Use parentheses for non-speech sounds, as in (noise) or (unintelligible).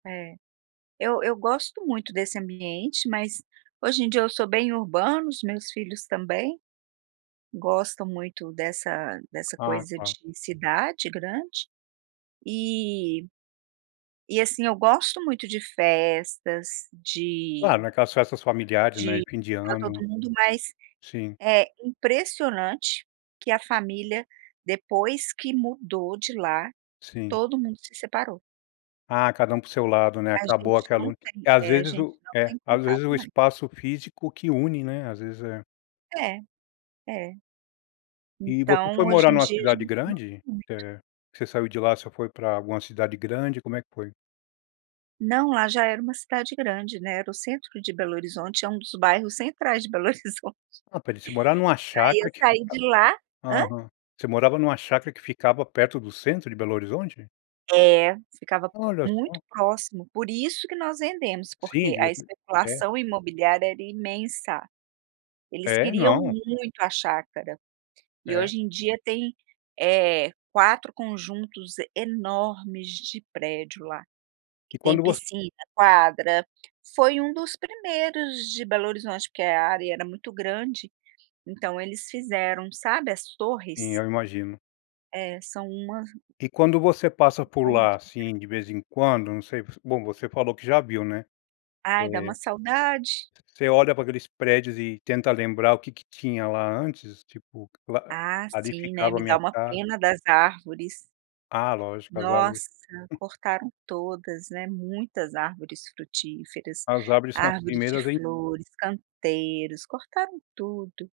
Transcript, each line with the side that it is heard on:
right: É, eu eu gosto muito desse ambiente, mas hoje em dia eu sou bem urbana, os meus filhos também gostam muito dessa dessa
left: Ah,
right: coisa de
left: tá.
right: cidade grande, e e assim, eu gosto muito de festas,
left: Claro,
right: de
left: naquelas festas familiares, né,
right: de
left: fim de
right: estar
left: ano.
right: todo mundo, mas
left: Sim.
right: é impressionante que a família depois que mudou de lá
left: Sim.
right: todo mundo se separou.
left: Ah, cada um para o seu lado né
right: A
left: acabou
right: gente não
left: aquela
right: tem,
left: às
right: eh, a
left: vezes o
right: gente não
left: é,
right: tem
left: às vezes, o
right: contato mais.
left: espaço físico que une, né, às vezes é.
right: É, é.
left: E você foi
right: Então
left: morar
right: hoje
left: em
right: em
left: uma
right: dia a
left: cidade
right: gente (unintelligible)
left: grande?
right: muito.
left: É que você saiu de lá você foi para alguma cidade grande, como é que foi?
right: Não lá já era uma cidade grande, né, era o centro de Belo Horizonte é um dos bairros centrais de Belo Horizonte.
left: Ah, pera ai, você morava em uma
right: Aí
left: chácara
right: eu
left: que
right: saí
left: fica
right: de lá hã?
left: Aham. Você morava em uma chácara que ficava perto do centro de Belo Horizonte?
right: É ficava
left: Olha só.
right: muito próximo, por isso que nós vendemos
left: Sim
right: porque a
left: (unintelligible) é.
right: especulação imobiliária era imensa. Eles
left: É,
right: queriam
left: não.
right: muito a chácara. E
left: É.
right: hoje em dia tem, eh, 4 conjuntos enormes de prédio lá, que
left: E
right: tem
left: quando você
right: piscina, quadra, foi um dos primeiros de Belo Horizonte, porque a área era muito grande, então eles fizeram sabe as torres.
left: Sim eu imagino.
right: É sāo uma
left: E quando você passa por
right: Torre de
left: lá,
right: ferro.
left: assim, de vez em quando não sei, bom você falou que já viu, né.
right: Ai dá uma
left: É.
right: saudade.
left: Você olha para aqueles prédios e tenta lembrar o que que tinha lá antes tipo,
right: Ah
left: ali
right: sim, né,
left: ficava a
right: me
left: minha
right: dá uma
left: casa?
right: pena das árvores.
left: Ah, lógico, as árvores.
right: Nossa, cortaram todas, né, muitas árvores frutíferas,
left: As árvores são as
right: árvores de
left: primeiras, en
right: flores, canteiros, cortaram tudo.